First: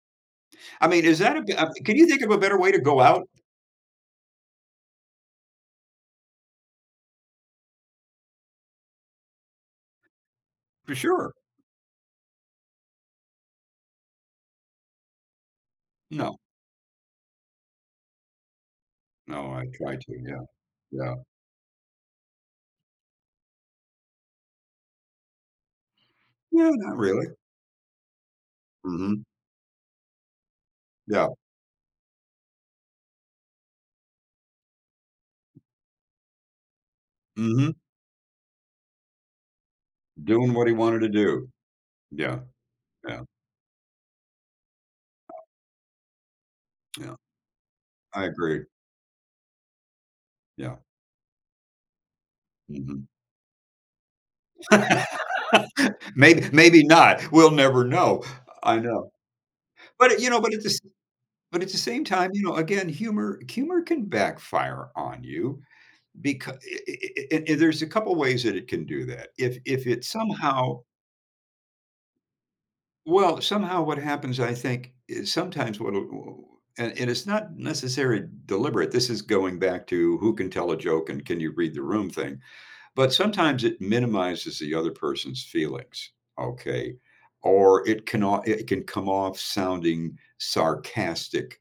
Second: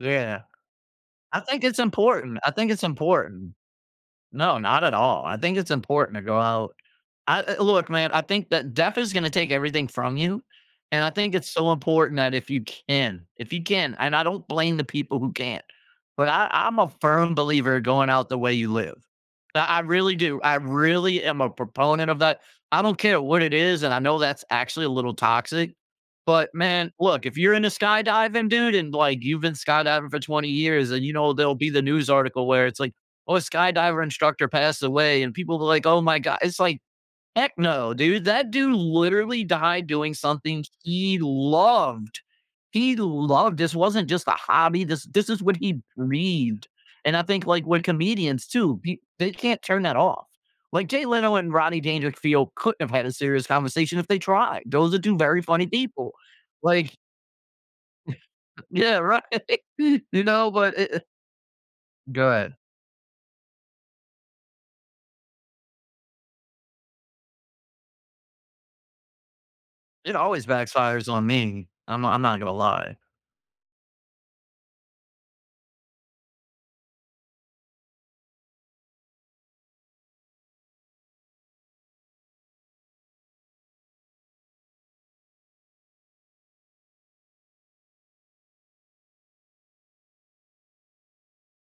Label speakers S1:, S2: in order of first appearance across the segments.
S1: Yeah.
S2: I mean, is that
S1: I
S2: a g
S1: think
S2: uh
S1: it's
S2: can you think of
S1: important,
S2: a
S1: I
S2: better
S1: think
S2: way to
S1: it's
S2: go out?
S1: important. No, not at all, I think it's important to go out I l l look, man, I think that death is gonna take everything from you,
S2: For
S1: and I
S2: sure!
S1: think it's so important that if you can if you can, and I don't blame the people who can't, but
S2: No.
S1: I I'm a firm believer going out the way you live,
S2: No,
S1: I
S2: I
S1: I
S2: tried
S1: really
S2: to.
S1: do,
S2: Yeah.
S1: I
S2: Yeah.
S1: really am a proponent of that. I don't care what it is, and I know that's actually a little toxic, but,
S2: Yeah,
S1: man,
S2: not
S1: look,
S2: really.
S1: if you're into skydiving, dude, and, like,
S2: Mhm.
S1: you've been skydiving for 20 years, and, you know,
S2: Yeah.
S1: there'll be the news article where it's like, "Oh, a skydiver instructor passed away," and people will be like, "Oh my god," it's like, "Heck
S2: Mhm.
S1: no, dude. That dude literally died doing
S2: Doing
S1: something
S2: what he wanted to
S1: he
S2: do.
S1: loved,
S2: Yeah.
S1: he
S2: Yeah.
S1: loved. This wasn't just a hobby, this this is what he breathed."
S2: Yeah.
S1: And I think, like, when
S2: I
S1: comedians
S2: agree.
S1: too, they can't turn that off.
S2: Yeah.
S1: Like, Jay Leno and Roddy Dandrickfield couldn't have
S2: Mhm.
S1: had a serious conversation if they tried! Those are 2 very funny people,
S2: Mayb maybe
S1: like
S2: not. We'll never know. I
S1: Yeah,
S2: know.
S1: right!
S2: But, eh,
S1: You
S2: you know
S1: know?
S2: but, at the
S1: But
S2: s
S1: i uh
S2: but, at the same
S1: Go
S2: time, you
S1: ahead.
S2: know, again, humor humor can backfire on you, becau eh eh eh eh eh there's a couple ways that it can do that. If if it,
S1: It always
S2: somehow
S1: backfires on me, I'm I'm not gonna lie.
S2: well, somehow what happens, I think, is sometimes what wha oh, uh, and it's not necessarily deliberate. This is going back to who can tell a joke and can you read the room thing. But sometimes it minimizes the other person's feelings, okay? Or it cannot it can come off sounding sarcastic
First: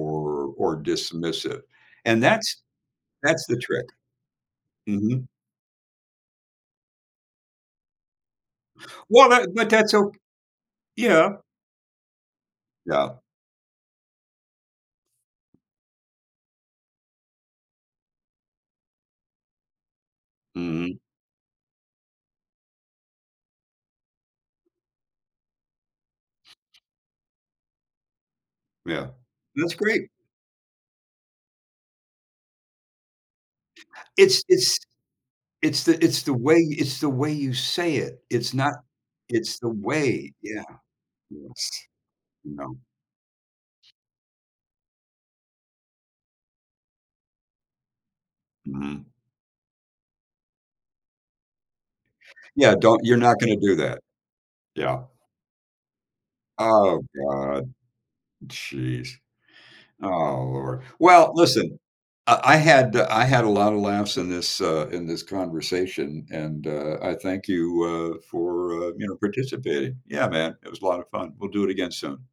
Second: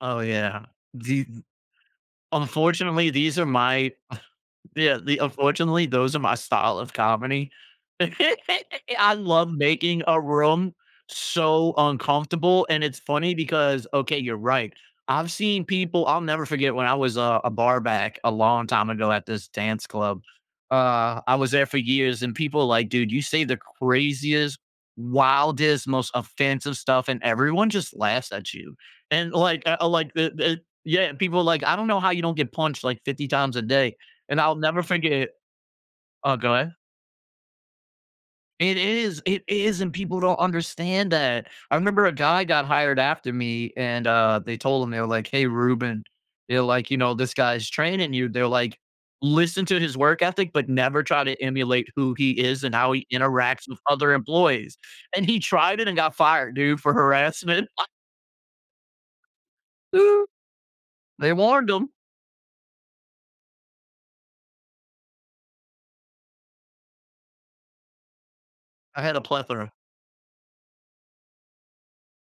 S1: Oh, yeah,
S2: or
S1: di
S2: dismissive, and that's
S1: unfortunately, these
S2: that's
S1: are
S2: the trick.
S1: my yeah, the
S2: Mhm.
S1: unfortunately, those are my style of comedy. I
S2: Well, that
S1: love
S2: but that's
S1: making
S2: o
S1: a room
S2: Yeah.
S1: so uncomfortable, and it's
S2: Yeah.
S1: funny because okay, you're right, I've seen people I'll never forget when I was a a barback a long time ago at this dance club,
S2: Mhm.
S1: uh, I was there for years, and people like, "Dude, you say the craziest, wildest, most offensive stuff, and everyone just laughs at you,"
S2: Yeah.
S1: and, like,
S2: That's
S1: I
S2: great!
S1: like the the yeah people like, "I don't know how you don't get punched, like, 50 times a day," and
S2: It's
S1: I'll
S2: it's
S1: never forget
S2: it's the it's the
S1: Oh, go
S2: way
S1: ahead.
S2: it's the way you say it, it's not
S1: It is! It
S2: it's the
S1: is, and people
S2: way,
S1: don't
S2: yeah.
S1: understand that.
S2: Yes.
S1: I remember a guy
S2: You
S1: got
S2: know?
S1: hired after me, and, uh, they told him, they were like, "Hey, Ruben" they're like, "You know, this guy's training you." They're like,
S2: Mhm.
S1: "Listen to his work ethic, but never try to emulate who he is
S2: Yeah,
S1: and how
S2: don't
S1: he
S2: you're not gonna
S1: interacts
S2: do
S1: with
S2: that.
S1: other employees,"
S2: Yeah.
S1: and he tried it and got fired, dude, for
S2: Oh
S1: harassment.
S2: god. Jeez. Oh lord well,
S1: They warned
S2: listen.
S1: him!
S2: I I had eh, I had a lotta laughs in this uh, in this conversation, and, uh, I thank you, uh, for, uh,
S1: I
S2: you know,
S1: had a plethora.
S2: participating. Yeah, man. It was a lotta fun, we'll do it again soon.